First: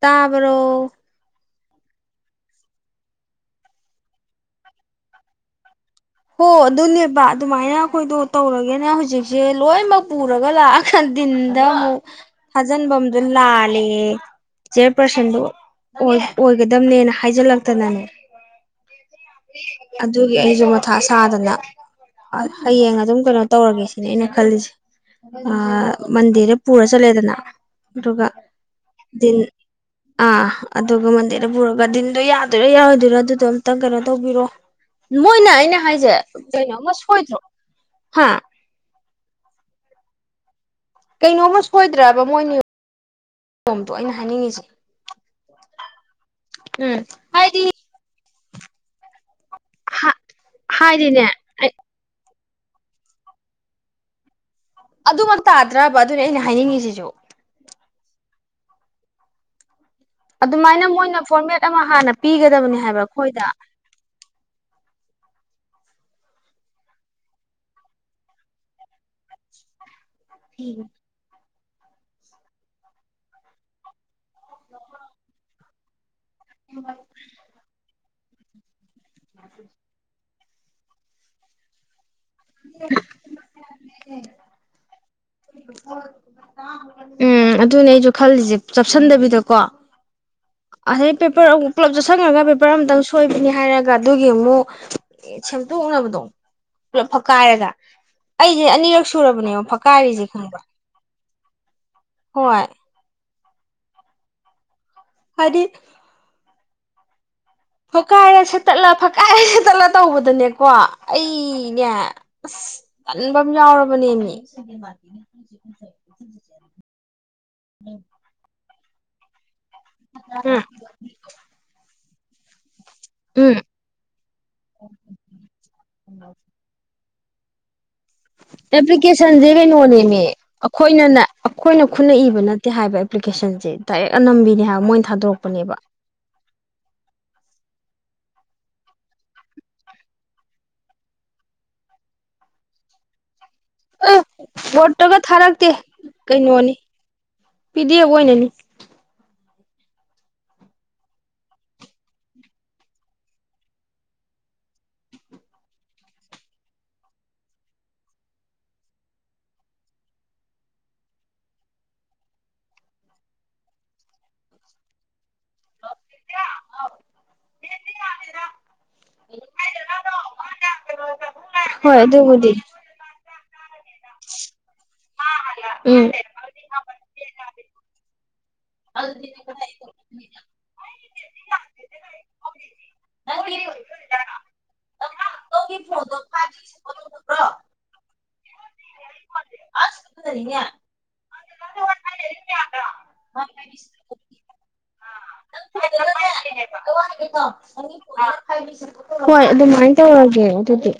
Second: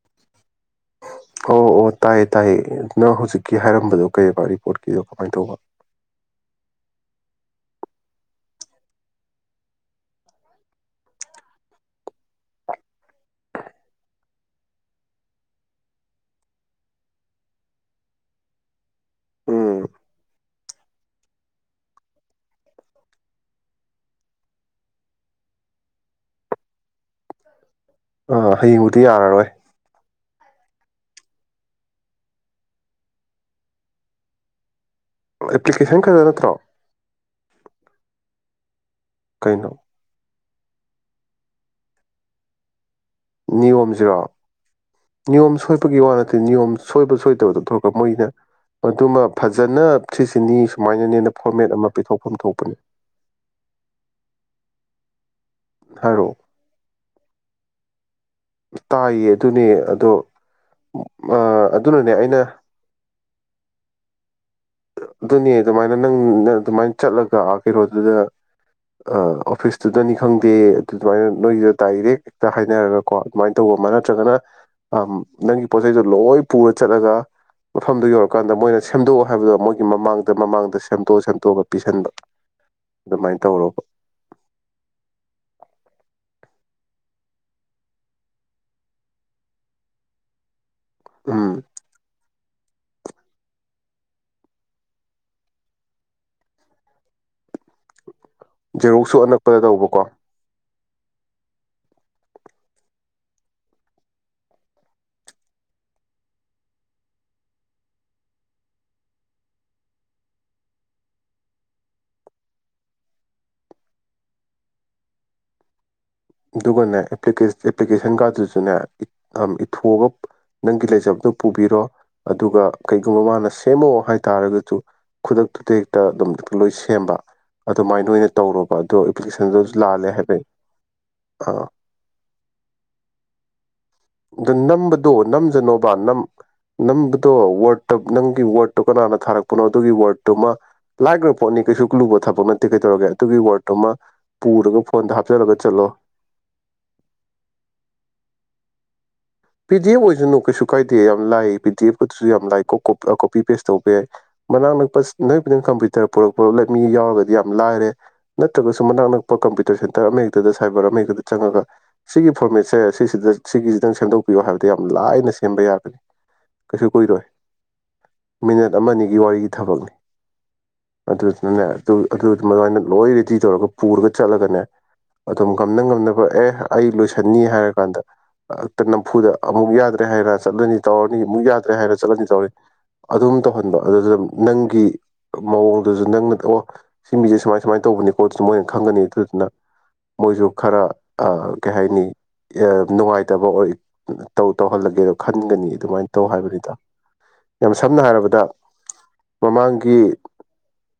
ꯇꯥꯕꯔꯣ ꯑꯣ ꯑꯣ ꯇꯥꯏꯌꯦ ꯇꯥꯏꯌꯦ ꯅꯪ ꯍꯧꯖꯤꯛꯀꯤ ꯍꯥꯏꯔꯝꯕꯗꯣ ꯀꯩꯕ ꯔꯤꯄꯣꯔꯠꯀꯤꯗꯣ ꯀꯃꯥꯏꯟ ꯇꯧꯕ ꯑꯣ ꯑꯗꯨꯅꯦꯕ ꯑꯗꯨꯃꯥꯏꯅ ꯑꯩꯈꯣꯏꯗꯣ ꯇꯧꯔꯒꯦꯅ ꯍꯧꯖꯤꯛꯁꯦ ꯂꯣꯏꯅꯃꯛ ꯄꯨꯔꯒ ꯂꯥꯛꯑꯒ ꯗꯤꯟꯗ ꯑꯃꯨꯛ ꯊꯥꯖꯤꯟꯐꯝꯗꯣ ꯂꯥꯜꯂꯦ ꯆꯤꯌꯔ ꯄꯔꯁꯟꯗꯣ ꯑꯣꯏ ꯑꯣꯏꯒꯗꯝꯕꯅꯦꯅ ꯍꯥꯏꯖꯤꯜꯂꯛꯇꯅꯅꯦ ꯎꯝ ꯑꯗꯨꯒꯤ ꯑꯩꯁꯨ ꯑꯊ ꯁꯥꯗꯅ ꯍꯌꯦꯡ ꯑꯗꯨꯝ ꯀꯩꯅꯣ ꯇꯧꯔꯒꯦ ꯁꯤꯅꯦ ꯑꯩꯅ ꯈꯜꯂꯤꯁꯦ ꯑꯥ ꯃꯟꯗꯦꯗ ꯄꯨꯔ ꯆꯠꯂꯦꯗꯅ ꯑꯗꯨꯒ ꯑꯥ ꯍꯌꯦꯡꯕꯨꯗꯤ ꯗꯤꯟ ꯌꯥꯔꯔꯣꯏ ꯑꯥ ꯑꯗꯨꯒ ꯃꯟꯗꯦꯗ ꯄꯨꯔꯒ ꯗꯤꯟꯗꯣ ꯌꯥꯗꯣꯏꯔꯥ ꯌꯥꯔꯣꯏꯗꯣꯏꯔ ꯑꯗꯨꯗꯣ ꯑꯝꯇ ꯀꯩꯅꯣ ꯇꯧꯕꯤꯔꯣ ꯃꯣꯏꯅ ꯑꯩꯅ ꯑꯦꯄ꯭ꯂꯤꯀꯦꯁꯟ ꯁꯦ ꯈꯛꯇ ꯅꯠꯇ꯭ꯔꯣ ꯀꯩꯅꯣ ꯑꯃ ꯁꯣꯏꯗ꯭ꯔꯣ ꯍꯥ ꯑ ꯀꯩꯅꯣ ꯀꯩꯅꯣꯝꯃ ꯁꯣꯏꯗ꯭ꯔꯕ ꯃꯣꯏꯅꯤ ꯅꯤꯌꯣꯝ ꯖꯤꯔꯣ ꯅꯤꯌꯣꯝ ꯁꯣꯏ ꯕꯒꯤ ꯋꯥ ꯅꯤꯌꯣꯝ ꯎꯝ ꯁꯣꯏꯕ ꯁꯣꯏꯗꯕꯗꯣ ꯍꯥꯏꯗꯤ ꯇꯣꯛꯈ꯭ꯔꯣ ꯃꯣꯏꯅ ꯑꯗꯨꯃ ꯐꯖꯅ ꯁꯤꯁꯤꯅꯤ ꯍꯥꯏꯗꯤꯅꯦ ꯁꯨꯃꯥꯏꯅꯅꯦꯅ ꯑꯩ ꯐꯣꯔꯃꯦꯠ ꯑꯃ ꯄꯤꯊꯣꯛꯐꯝ ꯊꯣꯛ ꯑꯗꯨꯃꯛ ꯇꯥꯗ꯭ꯔꯕ ꯑꯗꯨꯅꯤ ꯍꯥꯏꯔꯛꯑꯣ ꯑꯩꯅ ꯍꯥꯏꯅꯤꯡꯉꯤꯁꯤꯁꯨ ꯇꯥꯏꯌꯦ ꯑꯗꯨꯅꯦ ꯑꯗꯣ ꯑꯗꯨꯃꯥꯏꯅ ꯃꯣꯏꯅ ꯑ ꯐꯣꯔꯃꯦꯠ ꯑꯃ ꯑꯗꯨꯅꯅꯦ ꯍꯥꯟꯅ ꯑꯩꯅ ꯄꯤꯒꯗꯕꯅꯤ ꯍꯥꯏꯕ ꯑꯈꯣꯏꯗ ꯑꯗꯨꯅꯦ ꯑꯗꯨꯃꯥꯏꯅ ꯅꯪꯅ ꯑꯗꯨꯃꯥꯏꯅ ꯆꯠꯂꯒ ꯑꯥ ꯀꯩꯅꯣꯗꯨꯗ ꯑꯣꯐꯤꯁꯇ ꯇꯅꯤ ꯈꯪꯗꯦ ꯑꯗꯨ ꯑꯗꯨꯃꯥꯏꯅ ꯅꯣꯏꯒꯤ ꯗꯥꯏꯔꯦꯛ ꯍꯦꯛꯇ ꯍꯥꯏꯅꯔꯒꯀꯣ ꯑꯗꯨꯃꯥꯏꯅ ꯇꯧꯕ ꯑꯃ ꯅꯠꯇ꯭ꯔꯒꯅ ꯑꯝ ꯅꯪ ꯄꯣꯠ ꯆꯩ ꯂꯣꯏ ꯄꯨꯔ ꯆꯠꯂꯒ ꯃꯐꯝꯗꯨ ꯌꯧꯔ ꯀꯥꯟꯗ ꯃꯣꯏ ꯁꯦꯝꯗꯣꯛꯑꯣ ꯍꯥꯏꯕꯗꯣ ꯃꯣꯏ ꯃꯥꯡꯗ ꯃꯃꯥꯡꯗ ꯁꯦꯝꯇꯣꯛ ꯁꯦꯝꯇꯣꯛꯑꯒ ꯄꯤꯁꯟꯕ ꯑꯗꯨꯃꯥꯏꯅ ꯇꯧꯔꯕ ꯎꯝ ꯑꯗꯨꯅꯦ ꯑꯩꯁꯨ ꯈꯜꯂꯤꯁꯦ ꯆꯞꯁꯤꯟꯗꯕꯤꯗꯀꯣ ꯑꯗꯩ ꯎꯝ ꯄꯦꯄꯔ ꯑꯃꯨꯛ ꯄꯨꯂꯞ ꯆꯞꯁꯟꯒ꯭ꯔꯒ ꯄꯦ ꯄꯔ ꯑꯝꯇꯪ ꯁꯣꯏꯕꯅꯤ ꯍꯥꯏꯔꯒ ꯑꯗꯨꯒꯤ ꯑꯃꯨꯛ ꯁꯦꯝꯗꯣꯛꯅꯕꯗꯣ ꯄꯨꯂꯞ ꯐꯀꯥꯏꯔꯒ ꯑꯩꯁꯦ ꯑꯅꯤꯔꯛ ꯖꯦꯔꯣꯛꯁꯨ ꯑꯅꯛꯄꯗ ꯁꯨꯔꯕꯅꯦꯕ ꯇꯧꯕꯀꯣ ꯐꯛꯀꯥꯏꯔꯤꯁꯦ ꯈꯪꯕ꯭ꯔꯥ ꯍꯣꯏ ꯍꯥꯏꯗꯤ ꯐꯛꯀꯥꯏꯔ ꯁꯦꯠꯇꯠꯂ ꯐꯀꯥꯏꯔ ꯁꯦꯠꯇꯠꯂ ꯇꯧꯕꯗꯅꯦꯀꯣ ꯑꯩꯅꯦ ꯑꯁ ꯇꯟꯕꯝ ꯌꯥꯎꯔꯕꯅꯦꯃꯤ ꯑꯗꯨꯒꯅꯦ ꯑꯦꯄ꯭ꯂꯤꯀꯦꯁꯟ ꯀꯥꯔꯗꯨꯁꯨꯅꯦ ꯑꯝ ꯊꯣꯛꯑꯒ ꯎꯝ ꯅꯪꯒꯤ ꯂꯩꯖꯕꯗꯣ ꯄꯨꯕꯤꯔꯣ ꯑꯗꯨꯒ ꯀꯩꯒꯨꯝꯕ ꯃꯥꯅ ꯎꯝ ꯁꯦꯝꯃꯣ ꯍꯥꯏꯇꯥꯔꯒꯁꯨ ꯈꯨꯗꯛꯇꯨꯗ ꯍꯦꯛꯇ ꯑꯗꯨꯝ ꯂꯣꯏ ꯁꯦꯝꯕ ꯑꯗꯨꯃꯥꯏꯅ ꯑꯣꯏꯅ ꯇꯧꯔꯣꯕ ꯑꯗꯣ ꯑꯦꯄ꯭ꯂꯤꯀꯦꯁꯟꯗꯨꯁꯨ ꯂꯥꯜꯂꯦ ꯍꯥꯏꯕꯩ [unintelligible] ꯑꯥ ꯑꯈꯣꯏꯅ ꯈꯨꯠꯅ ꯏꯕ ꯅꯠꯇꯦ ꯍꯥꯏꯕ ꯑꯦꯄ꯭ꯂꯤꯀꯦꯁꯟꯁꯦ ꯗꯥꯏꯔꯦꯛ ꯑꯗ ꯑꯅꯝꯕꯤꯅꯦ ꯍꯥꯏꯕ ꯃꯣꯏꯅ ꯅꯝꯕꯗꯣ ꯊꯥꯗꯣꯔꯛꯄꯅꯦꯕ ꯅꯝꯖꯅꯣꯕ ꯅꯝ ꯅꯝꯕꯗꯣ ꯋꯥꯔꯗꯠꯇ ꯅꯪꯒꯤ ꯋꯥꯔꯗꯠꯇꯣ ꯀꯅꯥꯅ ꯊꯥꯔꯛꯄꯅꯣ ꯑꯗꯨꯒꯤ ꯋꯥꯔꯗꯠꯇꯨꯃ ꯂꯥꯏꯈ꯭ꯔꯕ ꯄꯣꯠꯅꯤ ꯀꯩꯁꯨ ꯂꯨꯕ ꯊꯕꯛ ꯅꯠꯇꯦ ꯀꯩꯗꯧꯔꯒꯦ ꯑꯗꯨꯒꯤ ꯋꯥꯋꯔꯗ ꯄꯨꯔꯒ ꯐꯣꯟꯗ ꯍꯥꯞꯆꯜꯂꯒ ꯅꯠꯇꯦ ꯆꯠꯂꯣ ꯀꯩꯅꯣꯅꯤ ꯄꯤꯗꯤ ꯑꯦꯐ ꯑꯣꯏꯅꯅꯤ ꯄꯤ ꯗꯤ ꯑꯦꯐ ꯑꯣꯏꯖꯅꯨ ꯀꯩꯁꯨ ꯀꯥꯏꯗꯦ ꯌꯥꯝ ꯂꯥꯏ ꯄꯤ ꯗꯤ ꯑꯦꯐꯀꯗꯨꯁꯨ ꯌꯥꯝ ꯂꯥꯏ ꯀꯣꯄꯤ ꯄꯦꯁ ꯇꯧꯕ ꯌꯥꯏ ꯃꯅꯥꯛ ꯅꯛꯄ ꯅꯣꯏꯕꯨ ꯅꯪ ꯀꯝꯄ꯭ꯌꯨꯇꯔ ꯄꯨꯔꯛꯄ ꯃꯤ ꯌꯥꯎꯔꯒꯗꯤ ꯌꯥꯝ ꯂꯥꯏꯔꯦ ꯅꯠꯇ꯭ꯔꯒꯁꯨ ꯃꯅꯥꯛ ꯅꯛꯄ ꯀꯝꯄ꯭ꯌꯨꯇꯔ ꯁꯦꯟꯇꯔ ꯑꯃꯍꯦꯛꯇꯗ ꯁꯥꯏꯕꯔ ꯑꯃ ꯍꯦꯛꯇꯗ ꯆꯪꯉꯒ ꯁꯤꯒꯤ ꯐꯣꯔꯃꯦꯠꯁꯦ ꯁꯤꯁꯤꯗ ꯁꯤꯒꯤꯁꯤ ꯅꯪ ꯁꯦꯝꯗꯣꯛ ꯄꯤꯌꯣ ꯍꯥꯏꯕꯗꯤ ꯌꯥꯝ ꯂꯥꯏꯅ ꯁꯦꯝꯕ ꯌꯥꯒꯅꯤ ꯀꯩꯁꯨ ꯀꯨꯏꯔꯣꯏ ꯃꯤꯅꯦ ꯑꯃꯅꯤ ꯑꯒꯤ ꯋꯥꯔꯤꯒꯤ ꯊꯕꯛꯅꯤ ꯑ ꯍꯣꯏ ꯑꯗꯨꯕꯨꯗꯤ ꯑꯗꯨꯩꯅ ꯂꯣꯏ ꯐꯤ ꯇꯧꯔꯒ ꯄꯨꯔꯒ ꯆꯠꯂꯒꯅꯦ ꯑꯗꯨꯝ ꯉꯝꯅ ꯎꯝ ꯉꯝꯅꯕ ꯑꯦ ꯑꯩ ꯂꯣꯏꯁꯟꯅꯤ ꯍꯥꯏꯔ ꯀꯥꯟꯗꯇ ꯆꯝꯐꯨꯗ ꯑꯃꯨꯛ ꯌꯥꯗ꯭ꯔꯦ ꯍꯥꯏꯔ ꯆꯠꯂꯅꯤ ꯇꯧꯔꯅꯤ ꯑꯃꯨꯛ ꯌꯥꯗ꯭ꯔꯦ ꯍꯥꯏꯔ ꯆꯠꯂꯅꯤ ꯇꯧꯔꯅꯤ ꯑꯗꯨꯝ ꯇꯧꯍꯟꯕ ꯑꯗꯨꯗꯨꯅ ꯅꯪꯒꯤ ꯃꯑꯣꯡꯗꯨꯁꯨ ꯅꯪꯅ ꯑꯣ ꯁꯤ ꯃꯤꯁꯦ ꯁꯨꯃꯥꯏ ꯁꯨꯃꯥꯏꯅ ꯇꯧꯕꯅꯤ ꯈꯣꯠꯇꯨꯁꯨ ꯃꯣꯏꯅ ꯈꯪꯒꯅꯤ ꯑꯗꯨꯗꯨꯅ ꯃꯣꯏꯁꯨ ꯈꯔ ꯀꯩ ꯍꯥꯏꯅꯤ ꯅꯨꯡꯉꯥꯏꯇꯕ ꯑꯣꯏꯔ ꯇꯧ ꯇꯧꯍꯜꯂꯒꯦꯗ ꯈꯟꯒꯅꯤ ꯑꯗꯨꯃꯥꯏꯅ ꯇꯧ ꯍꯥꯏꯕꯅꯤꯗ ꯌꯥꯝ ꯁꯝꯅ ꯍꯥꯏꯔꯕꯗ ꯍꯣꯏ ꯑꯗꯨꯃꯥꯏꯅ ꯃꯃꯥꯡꯒꯤ ꯇꯧꯔꯒꯦ ꯑꯗꯨꯗꯤ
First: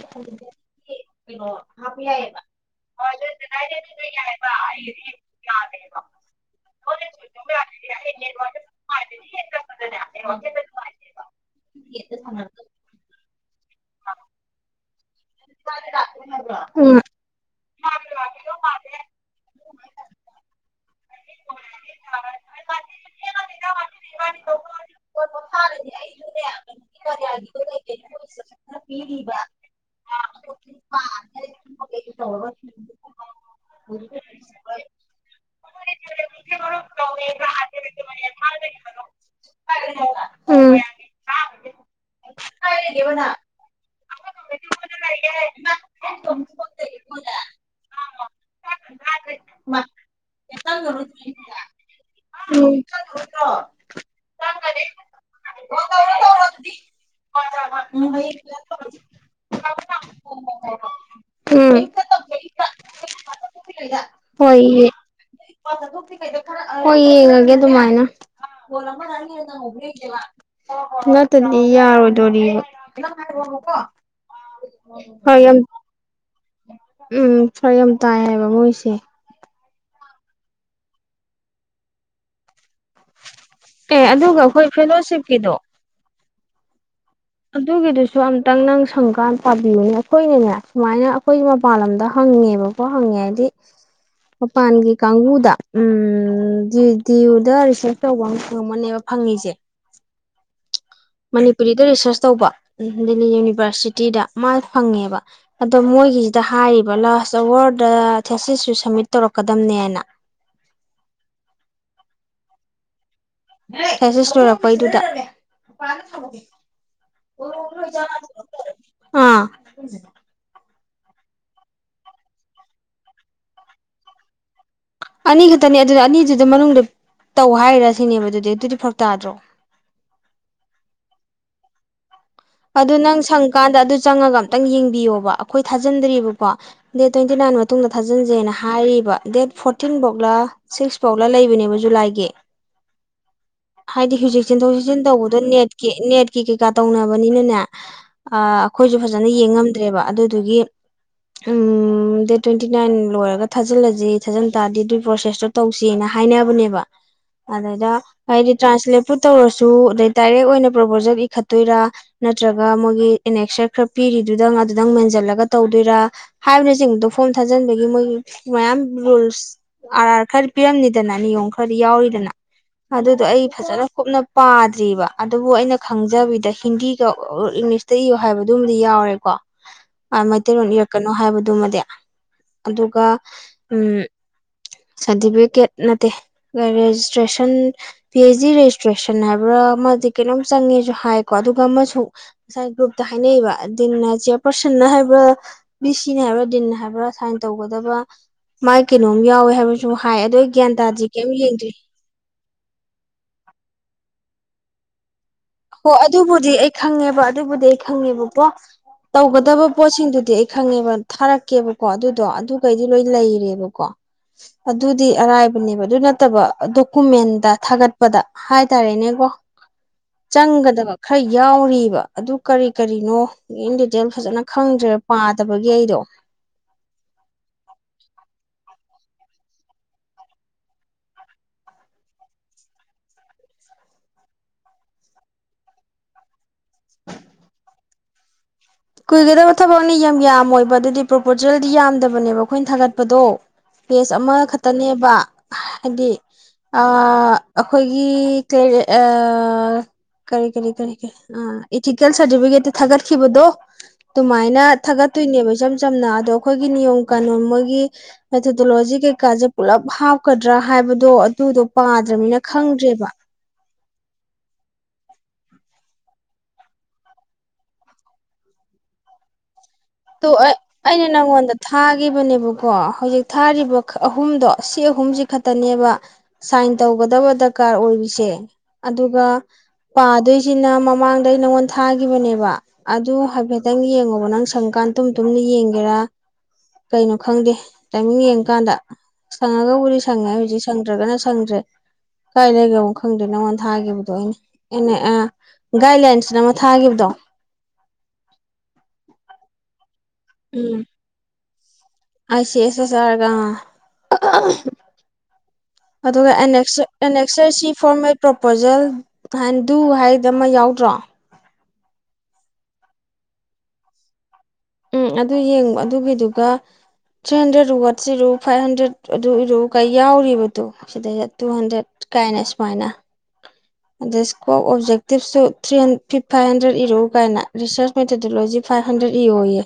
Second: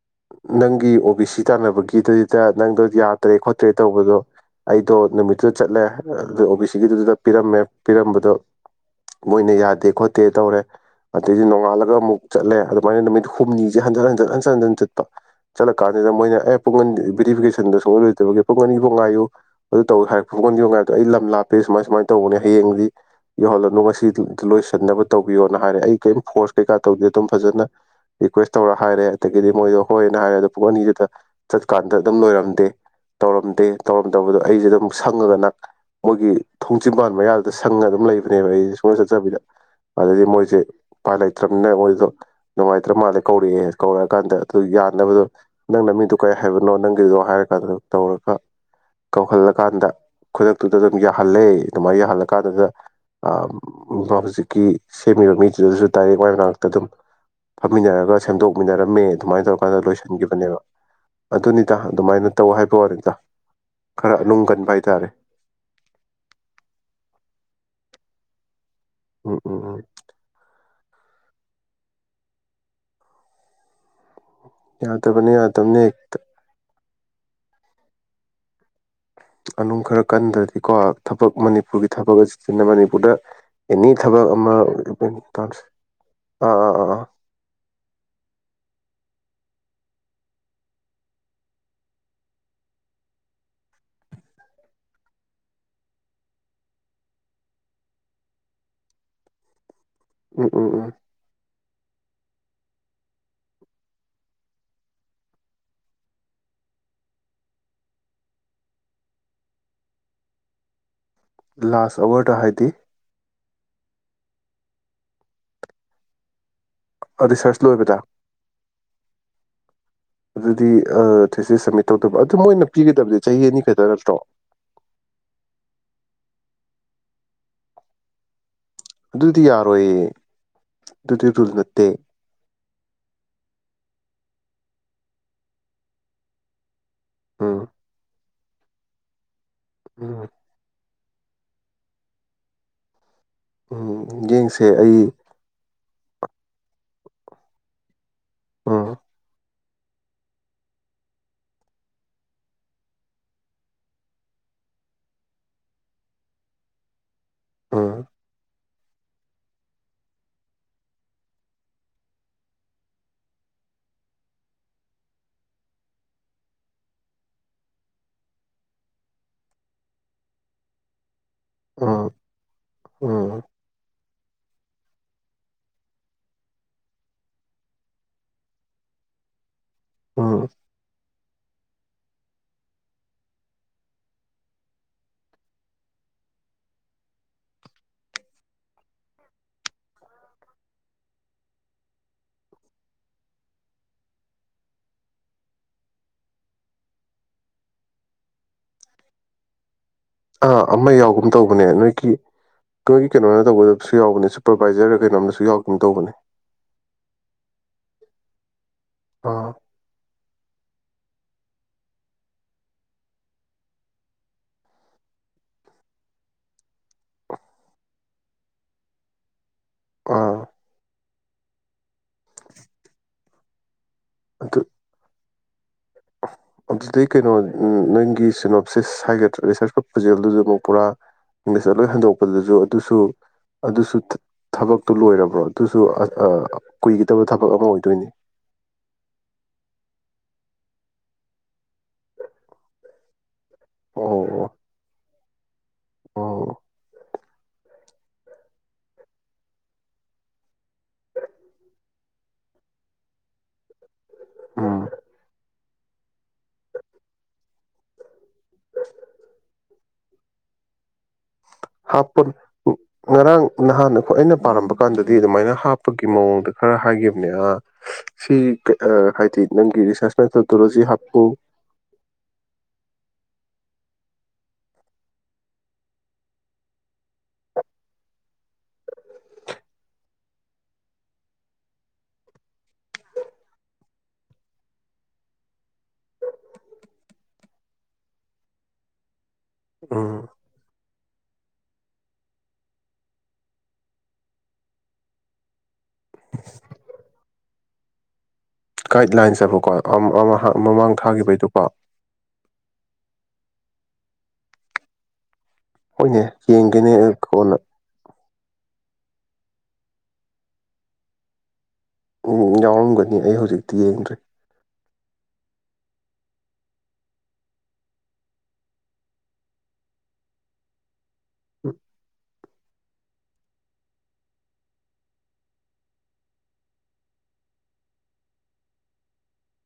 ꯦꯁꯤ ꯆꯥꯟꯅꯕꯒꯤꯗꯨꯗ ꯅꯪꯗꯣ ꯇꯔꯦ ꯈꯣꯠꯇ꯭ꯔꯦ ꯇꯧꯕꯗꯣ ꯑꯩꯗꯣ ꯅꯨꯃꯤꯠꯇꯨꯗ ꯆꯠꯂꯦ ꯑꯗꯨ ꯑꯣ ꯕꯤ ꯁꯤꯒꯤꯗꯨꯗ ꯄꯤꯔꯝꯃꯦ ꯄꯤꯔꯝꯕꯗꯣ ꯃꯣꯏꯅ ꯌꯥꯗꯦ ꯈꯣꯠꯇꯦ ꯇꯧꯔꯦ ꯑꯗꯩꯗꯤ ꯅꯣꯡꯉꯥꯜꯂꯒ ꯑꯃꯨꯛ ꯆꯠꯂꯦ ꯑꯗꯨꯃꯥꯏꯅ ꯅꯨꯃꯤꯠ ꯍꯨꯝꯅꯤꯁꯦ ꯍꯟꯖꯟ ꯍꯟꯖꯟ ꯍꯟꯖꯤꯟ ꯍꯟꯖꯤꯟ ꯆꯠꯄ ꯆꯠꯂꯀꯥꯟꯁꯤꯗ ꯃꯣꯏꯅ ꯑꯦ ꯄꯨꯡꯒꯟ ꯎꯝ ꯕ꯭ꯨꯔꯤꯐꯤꯀꯦꯁꯟꯗ ꯁꯣꯛꯑꯣꯜꯔꯣꯏꯗꯕꯒꯤ ꯄꯨꯡꯒꯟꯐꯥꯎ ꯉꯥꯏꯌꯨ ꯑꯗꯨ ꯇꯧ ꯍꯥꯏꯔꯛ ꯄꯨꯡꯒꯟꯒꯤꯐ ꯉꯥꯏꯕꯗꯣ ꯑꯩ ꯂꯝ ꯂꯥꯞꯄꯦ ꯁꯨꯃꯥꯏ ꯁꯨꯃꯥꯏꯅ ꯇꯧꯕꯅꯦ ꯍꯌꯦꯡꯗꯤ ꯌꯧꯍꯜꯂꯅꯨ ꯉꯁꯤ ꯂꯣꯏꯁꯤꯟꯅꯕ ꯇꯧꯕꯤꯌꯣꯅ ꯍꯥꯏꯔꯦ ꯑꯩ ꯀꯔꯤꯝ ꯐꯣꯔꯁ ꯀꯩꯀꯥ ꯇꯧꯗꯦ ꯑꯗꯨꯝ ꯐꯖꯅ ꯔꯤꯀ꯭ꯋꯦꯁ ꯇꯧꯔ ꯍꯥꯏꯔꯦ ꯑꯗꯒꯤꯗꯤ ꯃꯣꯏꯗꯣ ꯍꯣꯏꯅ ꯍꯥꯏꯔꯦ ꯑꯗꯣ ꯄꯨꯡ ꯑꯅꯤꯁꯤꯗ ꯆꯠꯀꯥꯟꯗ ꯑꯗꯨꯝ ꯂꯣꯏꯔꯝꯗꯦ ꯇꯧꯔꯝꯗꯦ ꯇꯧꯔꯝꯗꯕꯗꯣ ꯑꯩꯁꯦ ꯑꯗꯨꯝ ꯁꯪꯉꯒ ꯅ ꯃꯣꯏꯒꯤ ꯊꯣꯡꯖꯤꯤꯟꯝꯕꯥꯟ ꯃꯌꯥꯗꯨꯗ ꯁꯪꯉ ꯑꯗꯨꯝ ꯂꯩꯕꯅꯦꯕ ꯑꯩꯁꯦ ꯁꯨꯝꯣꯗ ꯆꯠꯆꯕꯤꯗ ꯑꯗꯨꯗꯩꯗꯤ ꯃꯣꯏꯁꯦ ꯎꯝ ꯎ ꯄꯥꯏ ꯂꯩꯇ꯭ꯔꯕꯅꯤꯅ ꯃꯣꯏꯗꯣ ꯅꯨꯡꯉꯥꯏꯇ꯭ꯔ ꯃꯥꯜꯂꯦ ꯀꯧꯔꯛꯑꯦ ꯀꯧꯔꯛꯑꯀꯥꯟꯗ ꯑꯗꯨ ꯌꯥꯅꯕꯗꯣ ꯅꯪꯅ ꯃꯤꯗꯨꯣ ꯀꯔꯤ ꯍꯥꯏꯕꯅꯣ ꯅꯪꯒꯤꯗꯨꯗꯣ ꯍꯥꯏꯔ ꯀꯥꯟꯗ ꯇꯧꯔꯒ ꯀꯧꯍꯜꯂꯀꯥꯟꯗ ꯈꯨꯗꯛꯇꯨꯗ ꯑꯗꯨꯝ ꯌꯥꯍꯜꯂꯦ ꯑꯗꯨꯃꯥꯏ ꯌꯥꯍꯜꯂꯀꯥꯟꯗꯨꯗ ꯎꯝ ꯍꯧꯖꯤꯛꯀꯤ ꯁꯦꯝꯃꯤꯕ ꯃꯤꯗꯨꯗꯁꯨ ꯗꯥꯏꯔꯦꯛ ꯃ ꯉꯇ ꯑꯗꯨꯝ ꯐꯝꯃꯤꯟꯅꯔꯒ ꯁꯦꯝꯗꯣꯛꯃꯤꯟꯅꯔꯝꯃꯦ ꯑꯗꯨꯃꯥꯏꯅ ꯇꯧꯔꯀꯥꯟꯗ ꯂꯣꯏꯁꯤꯟꯈꯤꯕꯅꯦꯕ ꯑꯗꯨꯅꯤꯗ ꯎꯝ ꯑꯗꯨꯃꯥꯏꯅ ꯇꯧ ꯍꯥꯏꯕ ꯋꯥꯦꯅꯤꯗ ꯈꯔ ꯅꯨꯡ ꯍꯣꯏ ꯀꯟꯕ ꯍꯥꯏꯇꯥꯔꯦ ꯍꯣꯏ ꯌꯦꯡꯉꯒꯦ ꯑꯗꯨꯃꯥꯏꯅ ꯎꯝ ꯎꯝ ꯎꯝ ꯅꯪꯗꯦꯂ ꯅꯠꯇꯗꯤ ꯌꯥꯔꯣꯏꯗꯣꯔꯤ ꯌꯥ ꯇꯕ ꯌꯥ ꯇꯅꯤ ꯎꯝ ꯐꯔ ꯌꯥꯝ ꯇꯥꯏ ꯍꯥꯏꯕ ꯃꯣꯏꯁꯦ ꯑꯗꯨ ꯈꯔ ꯀꯟꯗ꯭ꯔꯗꯤꯀꯣ ꯊꯕꯛ ꯃꯅꯤꯄꯨꯔꯒꯤ ꯊꯕꯛ ꯑꯁꯤꯁꯤꯅꯅꯤ ꯄꯨꯗ ꯑꯦꯅꯤ ꯑꯦ ꯊꯕꯛ ꯑꯗꯨꯒ ꯑꯃ ꯑꯩꯈꯣꯏ ꯐꯦꯂꯣꯁꯤꯞꯀꯤꯗꯣ ꯇꯧꯅꯁ ꯑꯥ ꯑ ꯑ ꯑꯗꯨꯒꯤꯗꯨꯁꯨ ꯑꯝꯇꯪ ꯅꯪ ꯁꯪꯀꯥꯟ ꯄꯥꯕꯤꯌꯨꯅꯦ ꯑꯩꯈꯣꯏꯅꯅꯦ ꯁꯨꯃꯥꯏꯅ ꯑꯩꯈꯣꯏ ꯃꯄꯥꯟ ꯂꯝꯗ ꯍꯪꯉꯦꯕꯀꯣ ꯍꯪꯉꯦ ꯍꯥꯏꯗꯤ ꯃꯄꯥꯟꯒꯤ ꯀꯥꯡꯕꯨꯗ ꯎ ꯗꯤꯌꯨꯗ ꯔꯤꯁꯦꯞ ꯇꯧꯕ ꯑꯃ ꯐꯪꯕꯅꯦꯕ ꯐꯪꯉꯤꯁꯦ ꯎꯝ ꯎꯝ ꯎꯝ ꯃꯅꯤꯄꯨꯔꯤꯗ ꯔꯤꯁꯔꯁ ꯇꯧꯕ ꯗꯦꯜꯂꯤ ꯌꯨꯅꯤꯚꯔꯁꯤꯇꯤꯗ ꯃꯥ ꯐꯪꯉꯦꯕ ꯑꯗꯣ ꯃꯣꯏꯒꯤꯁꯤꯗ ꯍꯥꯏꯔꯤꯕ ꯂꯥꯁ ꯑꯋꯥꯔꯗ ꯊꯦꯁꯤꯁꯨ ꯁꯝꯃꯤꯠ ꯇꯧꯔꯛꯀꯗꯝꯅꯦꯅ ꯂꯥꯁ ꯑꯋꯥꯇ ꯍꯥꯏꯗꯤ ꯀꯁꯦꯁ ꯂꯔꯛꯄ ꯑꯩꯗꯨꯗ ꯑꯗꯨ ꯔꯦꯁꯔꯁ ꯂꯣꯏꯕꯗ ꯑꯥ ꯑꯗꯨꯗꯤ ꯊꯁꯦ ꯁꯕꯃꯤꯠ ꯇꯧꯗꯕ ꯑꯗꯨ ꯃꯣꯏꯅ ꯄꯤꯒꯗꯕꯗꯤꯦ ꯆꯍꯤ ꯑꯅꯤ ꯈꯛꯇ ꯅꯠꯇ꯭ꯔꯣ ꯑꯅꯤ ꯈꯛꯇꯅꯤ ꯑꯗꯨꯅ ꯑꯅꯤꯗꯨꯗ ꯃꯅꯨꯡꯗ ꯇꯧ ꯍꯥꯏꯔ ꯁꯤꯅꯦꯕ ꯑꯗꯨꯗꯤ ꯑꯗꯨꯗꯤ ꯐꯔꯛ ꯇꯥꯗ꯭ꯔꯣ ꯑꯗꯨꯗꯤ ꯌꯥꯔꯣꯏꯌꯦ ꯑꯗꯨꯗꯤ ꯆꯨꯔꯅꯠꯇꯦ ꯑꯗꯨ ꯅꯪ ꯁꯪꯀꯥꯟꯗ ꯑꯗꯨ ꯆꯪꯉꯒ ꯑꯝꯇꯪ ꯌꯦꯡꯕꯤꯌꯣꯕ ꯑꯩꯈꯣꯏ ꯊꯥꯖꯟꯗ꯭ꯦꯕꯀꯣ ꯗꯦꯠ ꯇ꯭ꯋꯦꯟꯇꯤ ꯅꯥꯏꯟ ꯎꯝ ꯃꯇꯨꯡꯗ ꯊꯥꯖꯤꯟꯖꯦꯅ ꯍꯥꯏꯔꯤꯕ ꯗꯦꯠ ꯐꯣꯔꯇꯤꯟ ꯎꯝ ꯕꯣꯛꯂꯥ ꯁꯤꯛꯁ ꯁꯣꯛꯂ ꯂꯩꯕꯅꯦꯕ ꯖꯨꯂꯥꯏꯒꯤ ꯍꯥꯏꯗꯤ ꯎꯝ ꯍꯧꯖꯤꯛ ꯌꯦꯡꯁꯦ ꯆꯦꯟꯊꯣꯛ ꯆꯦꯟꯁꯤꯟ ꯑꯩ ꯇꯧꯕꯗꯣ ꯅ ꯅꯦꯠꯀꯤ ꯀꯩ ꯀꯥ ꯇꯧꯅ ꯃꯅꯤꯅꯅꯦ ꯎꯝ ꯑꯩꯈꯣꯏꯁꯨ ꯐꯖꯅ ꯌꯦꯡꯉꯝ ꯐꯠꯇ꯭ꯔꯦꯕ ꯑꯗꯨꯗꯨꯒꯤ ꯎꯝ ꯗꯦꯠ ꯇ꯭ꯋꯦꯟꯇꯤ ꯅꯥꯏꯟ ꯂꯣꯏꯔꯒ ꯊꯥꯖꯤꯜꯂꯁꯤ ꯊꯥꯖꯤꯟ ꯇꯥꯔꯗꯤ ꯑꯗꯨꯏ ꯄ꯭ꯔꯣꯁꯦꯁꯇꯣ ꯇꯧꯁꯅ ꯍꯥꯏꯅꯕꯅꯦꯕ ꯎꯝ ꯑꯗꯦꯗ ꯀ ꯇ꯭ꯔꯥꯟꯁꯂꯦꯠꯄꯨ ꯇꯧꯔꯁꯨ ꯑꯗꯩ ꯗꯥꯏꯔꯦꯛ ꯑꯣꯏꯅ ꯄ꯭ꯔꯄꯣꯖꯦꯜ ꯏꯈꯠꯇꯣꯏꯔꯥ ꯅꯠꯇ꯭ꯔꯒ ꯃꯣꯏꯒꯤ ꯏꯅꯦꯛꯁꯔ ꯈꯔ ꯄꯤꯔꯤꯗꯨꯗꯪ ꯑꯗꯨꯗꯪ ꯃꯦꯟꯁꯤꯜꯂꯒ ꯇꯧꯗꯣꯏꯔꯥ ꯍꯥꯏꯕꯅꯆꯤꯡꯕꯗꯣ ꯐꯣꯝ ꯊꯥꯖꯤꯟꯕꯒꯤ ꯃꯣꯏꯒꯤ ꯃꯌꯥꯝ ꯔꯨꯜꯁ ꯑꯥꯔ ꯑꯥꯔ ꯈꯔ ꯄꯤꯔꯝꯅꯤꯗꯅ ꯅꯤꯌꯣꯝ ꯈꯔꯗꯤ ꯎꯝ ꯌꯥꯎꯔꯤꯗꯅ ꯑꯗꯨꯗꯣ ꯎꯝ ꯑꯩ ꯐꯖꯅ ꯀꯨꯞꯅ ꯄꯥꯗ꯭ꯔꯤꯕꯔꯤꯕ ꯑꯗꯨꯕꯨ ꯑꯩꯅ ꯈꯪꯖꯕꯤꯗ ꯍꯤꯟꯗꯤꯒ ꯏꯪꯂꯤꯁꯇ ꯏꯌꯣ ꯍꯥꯏꯕꯗꯨꯃꯗꯤ ꯌꯥꯎꯔꯦꯀꯣ ꯑ ꯃ ꯎꯝ ꯇꯔꯅꯤ ꯌ ꯀ [unintelligible] ꯀꯣ ꯑꯗꯨꯒ ꯑꯃꯁꯨ ꯉꯁꯥꯏ ꯒ꯭ꯔꯨꯞꯇ ꯍꯥꯏꯅꯩꯕ ꯗꯤꯟꯅ ꯆꯤꯌꯔ ꯄꯔꯁꯟꯅ ꯍꯥꯏꯕ꯭ꯔꯥ ꯕꯤ ꯁꯤꯅ ꯍꯥꯏꯕ꯭ꯔꯥ ꯗꯤꯟꯅ ꯍꯥꯏꯕ꯭ꯔꯥ ꯁꯥꯏꯟ ꯇꯧꯒꯗꯕ ꯃꯥꯥꯏ ꯀꯩꯅꯣꯝ ꯌꯥꯎꯋꯦ ꯍꯥꯏꯕꯁꯨ ꯍꯥꯏ ꯑꯗꯣ ꯑꯩ ꯑꯥ ꯒ꯭ꯌꯥꯟ ꯑꯃ ꯇꯥꯗ꯭ꯔꯤ ꯌꯥꯎꯒꯨꯝ ꯀꯩꯝ ꯇꯧꯕꯅꯦ ꯌꯦꯡꯗ꯭ꯔꯤ ꯅꯣꯏꯒꯤ ꯅꯈꯣꯏꯒꯤ ꯀꯩꯅꯣꯅ ꯇꯧꯗꯕꯁꯨ ꯌꯥꯎꯕꯅꯦ ꯁꯨꯄꯔꯕꯥꯏꯖꯔꯒ ꯀꯩꯅꯣꯝ ꯍꯣ ꯑꯗꯨꯕꯨꯗꯤ ꯑꯩ ꯈꯪꯉꯦꯕ ꯑꯗꯨꯕꯨꯗꯤ ꯑꯩ ꯈꯪꯉꯦꯕ ꯑ [unintelligible] ꯑꯥ ꯇꯧꯒꯗꯕ ꯄꯣꯁꯤꯟꯗꯨꯗꯤ ꯐꯪꯉꯦꯕ ꯊꯥꯔꯛꯀꯦꯕꯀꯣ ꯑꯗꯨꯗꯣ ꯑꯗꯨꯈꯩꯗꯤ ꯂꯣꯏ ꯂꯩꯔꯦꯕꯀꯣ ꯑꯗꯨꯗꯤ ꯑꯔꯥꯏꯕꯅꯦꯕ ꯑꯗꯨ ꯅꯠꯇꯕ ꯗꯣꯀꯨꯃꯦꯟꯗ ꯊꯥꯒꯠꯄꯗ ꯍꯥꯏꯇꯥꯔꯦꯅꯦꯀꯣ ꯑꯥ ꯆꯪꯒꯗꯕ ꯈꯔ ꯌꯥꯎꯔꯤꯕ ꯑꯗꯨ ꯀꯔꯤ ꯀꯔꯤꯅꯣ ꯌꯦꯗꯤ ꯊꯦꯜ ꯐꯖꯅ ꯈꯪꯗ꯭ꯔꯦ ꯄꯥꯠ [unintelligible] ꯑꯗꯨꯗꯤ ꯀꯩꯅꯣ ꯅꯪꯒꯤ ꯁꯤꯅꯣ ꯍꯥꯏꯗ꯭ꯔꯥ ꯔꯤꯁꯔꯁ ꯄ꯭ꯔꯄꯣꯖꯦꯜꯗꯨꯁꯨ ꯑꯃꯨꯛ ꯄꯨꯔꯥ ꯏꯪꯂꯤꯁꯇ ꯂꯣꯏ ꯍꯟꯗꯣꯛꯄꯗꯨꯁꯨ ꯑꯗꯨꯁꯨ ꯑꯗꯨꯁꯨ ꯊꯕꯛꯇꯨ ꯂꯣꯏꯔꯕ꯭ꯔꯣ ꯑꯗꯨꯁꯨ ꯀꯨꯏꯒꯗꯕ ꯊꯕꯛ ꯑꯃ ꯑꯣꯏꯗꯣꯏꯅꯤ ꯀꯨꯏꯒꯗꯕ ꯊꯕꯛꯅꯤ ꯌꯥꯝ ꯌꯥꯝꯃꯣꯏꯕ ꯑꯗꯨꯗꯤ ꯄ꯭ꯔꯣꯄꯣꯖꯦꯜꯗꯤ ꯌꯥꯝꯗꯕꯅꯦꯕ ꯑꯩꯈꯣꯏꯅ ꯊꯥꯒꯠꯄꯗꯣ ꯀꯦꯁ ꯑꯣ ꯑꯃꯈꯛꯇꯅꯦꯕ ꯍꯥꯏꯗꯤ ꯑꯣ ꯑ ꯑꯩꯈꯣꯏꯒꯤ ꯀꯔꯤ ꯀꯔꯤ ꯀꯔꯤ ꯀ ꯏꯊꯤꯀꯦꯜ ꯁꯥꯔꯇꯤꯐꯤꯀꯦꯠꯇ ꯊꯥꯒꯠꯈꯤꯕꯗꯣ ꯑꯗꯨꯃꯥꯏꯅ ꯎꯝ ꯊꯥꯒꯠꯇꯣꯏꯅꯦꯕ ꯁꯝ ꯆꯝꯅ ꯑꯗꯣ ꯑꯩꯈꯣꯏꯒꯤ ꯅꯤꯌꯣꯝ ꯀꯥꯅꯣ ꯑꯃꯒꯤ ꯄꯦꯊꯦꯗꯣꯂꯣꯖꯤ ꯀꯩ ꯀꯥꯖꯦ ꯄꯨꯂꯞ ꯍꯥꯞ ꯀꯗ꯭ꯔꯥ ꯍꯥꯏꯕꯗꯣ ꯑꯗꯨꯗꯣ ꯍꯥꯄ ꯄꯥꯗ꯭ꯔꯕꯅꯤꯅ ꯈꯪꯗ꯭ꯔꯦꯕ ꯉꯔꯥꯡ ꯅꯍꯅ ꯍ ꯑꯩꯅ ꯄꯥꯔꯝꯕ ꯀꯥꯟꯗꯗꯤ ꯑꯗꯨꯃꯥꯏꯅ ꯍꯥꯞꯄꯒꯤ ꯃꯑꯣꯡꯗ ꯈꯔ ꯍꯥꯏꯈꯤꯕꯅꯦ ꯑ ꯁꯤ ꯍꯥꯏꯗꯤ ꯅꯪꯒꯤ ꯔꯤꯁꯔꯁ ꯃꯦꯊꯣꯗꯣꯂꯣꯖꯤ ꯑꯩꯅ ꯍꯥꯞꯄꯨ ꯅꯪꯉꯣꯟꯗ ꯊꯥꯒꯤꯈꯤꯕꯅꯦꯕꯀꯣ ꯍꯧꯖꯤꯛꯇ ꯊꯥꯔꯤꯕ ꯑꯍꯨꯝꯗꯣ ꯁꯤ ꯑꯍꯨꯝꯁꯤ ꯈꯛꯇꯅꯦꯕ ꯁꯥꯏꯟ ꯇꯧꯒꯗꯕ ꯗꯔꯀꯥꯔ ꯑꯣꯏꯔꯤꯁꯦ ꯑꯗꯨꯒ ꯄꯥꯗꯣꯏꯁꯤꯅ ꯃꯃꯥꯡꯗꯩ ꯅꯪꯉꯣꯟ ꯊꯥꯈꯤꯕꯅꯦꯕ ꯑꯗꯨ ꯍꯥꯏꯐꯦꯠꯇꯪ ꯌꯦꯡꯉꯣꯕ ꯅꯪ ꯁꯪ ꯀꯥꯟ ꯇꯨꯝ ꯇꯨꯝꯅ ꯌꯦꯡꯒꯦꯔꯥ ꯀꯩꯅꯣ ꯈꯪꯗꯦ ꯇꯥꯏꯃꯤꯡ ꯌꯦꯡ ꯀꯥꯟꯗ ꯁꯥꯡꯒꯣ ꯋꯥꯔꯤꯔꯤ ꯁ ꯎꯝ ꯍꯧꯖꯤ ꯁ ꯐꯠꯇ꯭ꯔꯒꯅ ꯁꯪꯗ꯭ꯔꯦ ꯀꯥꯏ ꯂꯩꯒꯣ ꯈꯪꯗꯦ ꯅꯪꯉꯣꯟꯗ ꯊꯥꯈꯤꯕꯗꯣ ꯑꯩꯅ ꯑꯦꯅꯦ ꯑꯦ ꯒꯥꯏꯗꯂꯥꯏꯟꯁꯅ ꯑꯃ ꯊꯥꯈꯤꯕꯗꯣ [inaudible] ꯥꯏꯗꯂꯥꯏꯟꯁꯕ ꯀꯣ ꯃꯃꯥꯡ ꯊꯥꯈꯤꯕꯩꯗꯣ ꯑꯁꯤꯦ ꯑꯁꯦ ꯆꯔꯒ ꯍꯣꯏꯅꯦ ꯑꯗꯨꯒꯁ ꯌꯦꯡꯒꯦꯅꯦ ꯑꯩ ꯀꯣꯟꯅ ꯑꯦꯅꯦꯛꯁꯔꯁꯤ ꯐꯣꯔꯃꯦꯦꯠ ꯄ꯭ꯔꯣꯄꯣꯖꯦꯜ ꯍꯟꯗꯨ ꯍꯥꯏꯗ ꯑꯃ ꯌꯥꯎꯗ꯭ꯔꯣ ꯌꯥꯎꯔꯝꯒꯅꯤ ꯑꯩ ꯍꯧꯖꯤꯛꯇꯤ ꯌꯦꯡꯗ꯭ꯔꯦ ꯎꯝ ꯑꯗꯨ ꯌꯦꯡꯕ ꯑꯗꯨꯒꯤꯗꯨꯒ ꯊ꯭ꯔꯤ ꯍꯟꯗ꯭ꯔꯦꯠ ꯋꯥꯗꯁ ꯏꯔꯨ ꯐꯥꯏꯚ ꯍꯟꯗ꯭ꯔꯦꯗ ꯑꯗꯨ ꯏꯔꯨ ꯀꯥꯏ ꯌꯥꯎꯔꯤꯕꯗꯣ ꯁꯤꯗꯩ ꯇꯨ ꯍꯟꯗ꯭ꯔꯦꯠ ꯀꯥꯏꯅ ꯁꯨꯃꯥꯏꯅ ꯑꯗꯩ ꯏꯁꯀꯣꯞ ꯑꯣꯞꯖꯦꯛꯇꯤꯞꯁꯨ ꯊ꯭ꯔꯤ ꯐꯤ ꯐꯥꯏꯚ ꯍꯟꯗ꯭ꯔꯦꯠ ꯏꯔꯛꯎ ꯀꯥꯏꯅ ꯔꯤꯁꯔꯁ ꯃꯦꯊꯗꯣꯂꯣꯖꯤ ꯐꯥꯏꯚ ꯍꯟꯗ꯭ꯔꯦꯠ ꯏꯔꯣꯌꯦ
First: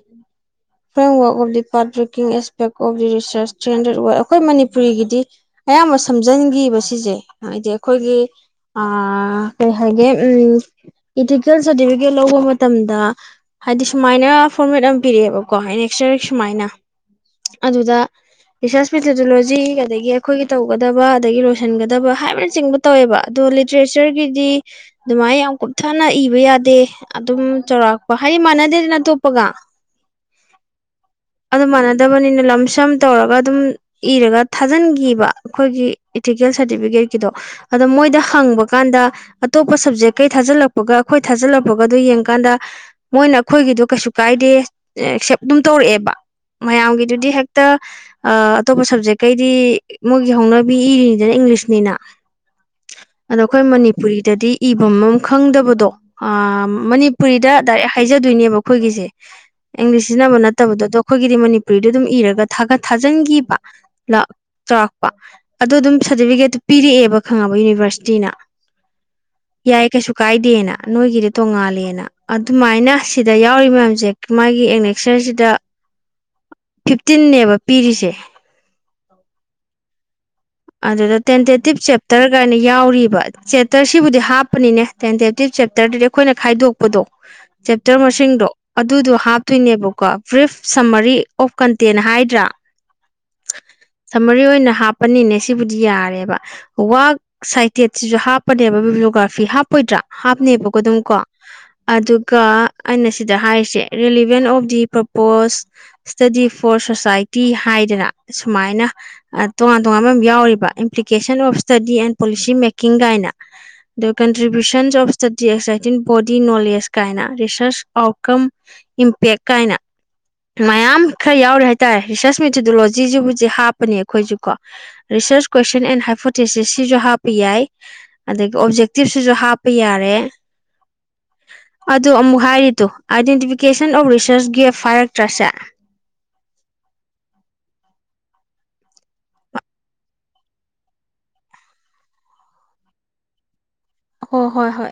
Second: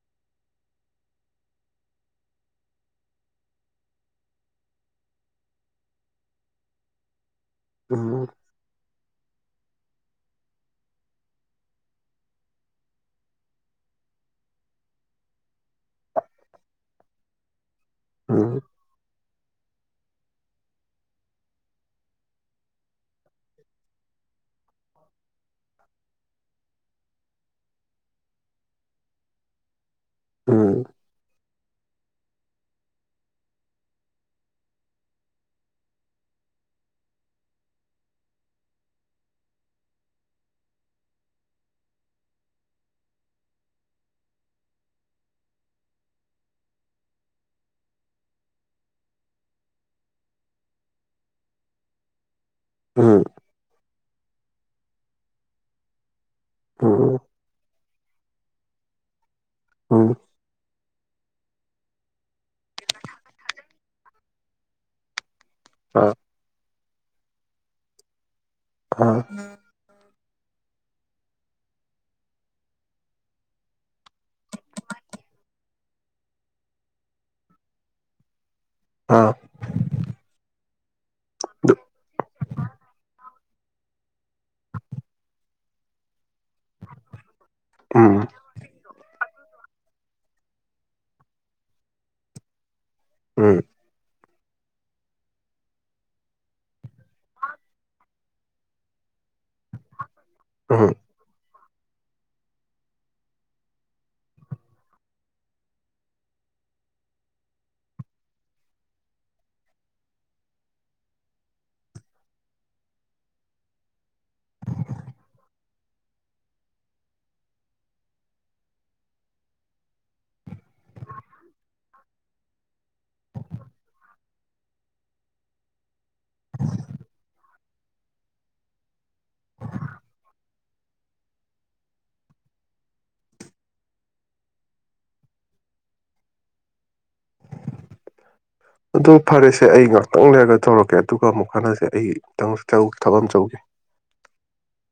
framework of the part backing aspect of the research three hundred ꯑꯣꯏ ꯑꯩꯈꯣꯏ ꯃꯅꯤꯄꯨꯔꯤꯒꯤꯗꯤ ꯑꯌꯥꯝꯕ ꯁꯝꯖꯟꯈꯤꯕ ꯁꯤꯁꯦ ꯍꯥꯏꯗꯤ ꯑꯩꯈꯣꯏꯒꯤ ꯎꯝ ꯀꯩ ꯍꯥꯏꯒꯦ ꯎ ꯏꯇꯤꯀꯦꯜ ꯁꯥꯔꯇꯤꯐꯤꯀꯦꯠ ꯂꯧꯕ ꯃꯇꯝꯗ ꯍꯥꯏꯗꯤ ꯁꯨꯃꯥꯏꯅ ꯐꯣꯔꯃꯦꯠ ꯑꯃ ꯄꯤꯔꯛꯑꯦꯕꯀꯣ ꯑꯦꯅꯦꯛꯁꯇꯔ ꯁꯨꯃꯥꯏꯅ ꯎꯝ ꯑꯗꯨꯗꯁꯁ ꯖꯂꯣꯖꯤ ꯑꯗꯒꯤ ꯑꯩꯈꯣꯏꯒꯤ ꯇꯧꯒꯗꯕ ꯑꯗꯒꯤ ꯂꯣꯏꯁꯤꯟꯒꯗꯕ ꯍꯥꯏꯕꯅꯆꯤꯡꯕ ꯇꯧꯋꯦꯕ ꯑꯗꯣ ꯇ꯭ꯔꯦꯆꯔꯒꯤꯗꯤ ꯑꯗꯨꯃꯥꯏꯅ ꯌꯥꯝ ꯀꯨꯞꯊꯅ ꯏꯕ ꯌꯥꯗꯦ ꯑꯗꯨꯝ ꯆꯥꯎꯧꯔꯥꯛꯄ ꯍꯥꯏꯗꯤ ꯃꯥꯟꯅꯗꯦꯗꯅ ꯑꯇꯣꯞꯄꯒ ꯑꯝ ꯑꯗꯨ ꯃꯥꯟꯅꯗꯕꯅꯤꯅ ꯂꯝ ꯁꯝ ꯇꯧꯔꯒ ꯑꯗꯨꯝ ꯏꯔꯒ ꯊꯥꯖꯤꯟꯈꯤꯕ ꯑꯩꯈꯣꯏꯒꯤ ꯏꯇꯤꯀꯦꯜ ꯁꯥꯔꯇꯤꯐꯤꯀꯦꯠꯀꯤꯗꯣ ꯑꯗꯣ ꯃꯣꯏꯗ ꯍꯪꯕ ꯀꯥꯟꯗ ꯑꯇꯣꯞꯄ ꯁꯞꯖꯦꯛꯀꯩ ꯊꯥꯖꯤꯜꯂꯛꯄꯒ ꯑꯩꯈꯣꯏ ꯊꯥꯖꯤꯜꯂꯛꯄꯒꯗꯣ ꯌꯦꯡꯀꯥꯟꯗ ꯃꯣꯏꯅ ꯑꯩꯈꯣꯏꯒꯤꯗꯣ ꯀꯩꯁꯨ ꯀꯥꯏꯗꯦ ꯑꯦꯛꯁꯦꯞ ꯑꯗꯨꯝ ꯇꯧꯔꯛꯑꯦꯕ ꯃꯌꯥꯝꯒꯤꯗꯨꯗꯤ ꯍꯦꯛꯇ ꯑꯇꯣꯞꯄ ꯁꯕꯖꯦꯛꯀꯩꯗꯤ ꯃꯣꯏꯒꯤ ꯍꯧꯅꯕꯤ ꯏꯔꯤꯅꯤꯗꯅ ꯏꯪꯂꯤꯁꯅꯤꯅ ꯎꯝ ꯑꯗꯣ ꯑꯩꯈꯣꯏ ꯃꯅꯤꯄꯨꯔꯤꯗꯗꯤ ꯏꯐꯝꯝ ꯈꯪꯗꯕꯗꯣ ꯎꯝ ꯃꯅꯤꯄꯨꯔꯤꯗ ꯗꯥꯏꯔꯦꯛ ꯍꯥꯏꯖꯗꯣꯏꯅꯦꯕ ꯑꯩꯈꯣꯏꯒꯤꯁꯦ ꯎꯝ ꯏꯪꯂꯤꯁꯁꯤꯅ ꯃꯅ ꯐꯠꯇꯕꯗꯗꯣ ꯑꯩꯈꯣꯏꯒꯤꯗꯤ ꯃꯅꯤꯄꯨꯔꯤꯗ ꯑꯗꯨꯝ ꯏꯔꯒꯥꯒꯠ ꯊꯥꯖꯤꯟꯈꯤꯕ ꯆꯥꯎꯔꯥꯛꯄ ꯑꯗꯨ ꯑꯗꯨꯝ ꯑꯥ ꯁꯔꯇꯤꯐꯤꯀꯦꯠ ꯄꯤꯔꯛꯑꯦꯕ ꯈꯪꯉꯕ ꯌꯨꯅꯤꯚꯔꯁꯤꯇꯤꯅ ꯑꯥ ꯌꯥꯏ ꯀꯩꯁꯨ ꯀꯥꯏꯗꯦꯅ ꯅꯣꯏꯒꯤꯗꯤ ꯇꯣꯡꯉꯥꯜꯂꯦꯅ ꯑꯗꯨꯃꯥꯏꯅ ꯁꯤꯗ ꯌꯥꯎꯔꯤ ꯃꯌꯥꯝꯁꯦ ꯃꯥꯒꯤ ꯑꯦꯛꯅꯦꯛꯁꯔꯁꯤꯗ ꯐꯤꯐꯇꯤꯟꯅꯦꯕ ꯄꯤꯔꯤꯁꯦ ꯑꯥ ꯑꯗꯨꯗ ꯑꯗꯨ ꯇꯦꯟꯇꯦꯇꯤꯞ ꯆꯦꯞꯇꯔꯒꯥꯏꯅ ꯌꯥꯎꯔꯤꯕ ꯆꯦꯞꯇꯔ ꯁꯤꯕꯨꯗꯤ ꯍꯥꯞꯄꯅꯤꯅꯦ ꯇꯦꯟꯇꯦꯇꯤꯞ ꯆꯦꯞꯇꯔꯗꯨꯗꯤ ꯑꯩꯈꯣꯏꯅ ꯈꯥꯏꯗꯣꯛꯄꯗꯣ ꯆꯦꯞꯇꯔ ꯎꯝ ꯃꯁꯤꯡꯗꯣ ꯑꯗꯨꯗꯣ ꯍꯥꯞꯇꯣꯏꯅꯦꯕꯀꯣ ꯕ꯭ꯔꯤꯐ ꯁꯝꯃꯔꯤ ꯑꯣꯐ ꯀꯟꯇꯦꯟ ꯍꯥꯏꯗ꯭ꯔꯥ ꯎꯝ ꯁꯝꯃꯔꯤ ꯑꯣꯏꯅ ꯍꯥꯞꯄꯅꯤꯅꯦ ꯁꯤꯕꯨꯗꯤ ꯌꯥꯔꯦꯕ ꯋꯛ ꯁꯥꯏꯇꯦꯠꯁꯤꯁꯨ ꯍꯥꯞꯄꯅꯦꯕ ꯚꯤꯕꯤꯣꯒ꯭ꯔꯥꯐꯤ ꯍꯥꯞꯄꯣꯏꯗ꯭ꯔꯥ ꯍꯥꯞꯅꯦꯕꯀꯣ ꯎꯝ ꯑꯗꯨꯝ ꯀꯣ ꯑꯗꯨꯒ ꯑꯩꯅ ꯁꯤꯗ ꯍꯥꯏꯔꯤꯁꯦ relevance of the purpose study for society ꯍꯥꯏꯗꯅ ꯁꯨꯃꯥꯏꯅ ꯇꯣꯉꯥꯟ ꯇꯣꯉꯥꯟꯕ ꯌꯥꯎꯔꯤꯕ implication of study in policy making ꯀꯥꯏꯅ ꯑꯗ contributions of study existing body knowledge ꯀꯥꯏꯅ ꯔꯤꯁꯔꯁ ꯑꯥꯎꯠꯀꯝ ꯏꯝꯄꯦꯛ ꯀꯥꯏꯅ ꯃꯌꯥꯝ ꯈꯔ ꯌꯥꯎꯔꯤꯦ ꯍꯥꯏꯇꯥꯔꯦ ꯔꯤꯁꯔꯁ ꯃꯦꯊꯗꯣꯂꯣꯖꯤꯁꯤ ꯍꯧꯖꯤꯛ ꯍꯥꯞꯄꯅꯦ ꯑꯩꯈꯣꯏꯁꯨꯀꯣ ꯔꯤꯁꯔꯁ ꯀꯣꯏꯁꯟ ꯑꯦꯟ ꯍꯥꯏꯐꯣꯇꯤꯁꯤꯁ ꯁꯤꯁꯨ ꯍꯥꯞꯄ ꯌꯥꯏ ꯑꯗꯒꯤ ꯑꯣꯞꯖꯦꯛꯇꯤꯞꯁꯤꯁꯨ ꯍꯥꯞꯄ ꯌꯥꯔꯦ ꯑ ꯑꯃꯨꯛ ꯍꯥꯏꯔꯤꯗꯨꯣ ꯑꯥꯏꯗꯦꯟꯇꯤꯐꯤꯀꯦꯁꯟ ꯑꯣꯐ ꯔꯤꯁꯔꯁ ꯒꯦꯞ ꯍꯥꯏꯔꯛꯇ꯭ꯔꯁꯦ ꯑꯗꯨ ꯐꯔꯦꯁꯦ ꯑꯩ ꯉꯥꯛꯇꯪ ꯂꯩꯔꯒ ꯇꯧꯔꯛꯀꯦ ꯑꯗꯨꯒ ꯑꯃꯨꯛ ꯍꯟꯅꯁꯦ ꯑꯩ ꯇꯪꯈꯤ ꯊꯕꯛ ꯑꯃ ꯆꯧꯒꯦ ꯍ ꯍꯣꯏ ꯍꯣꯏ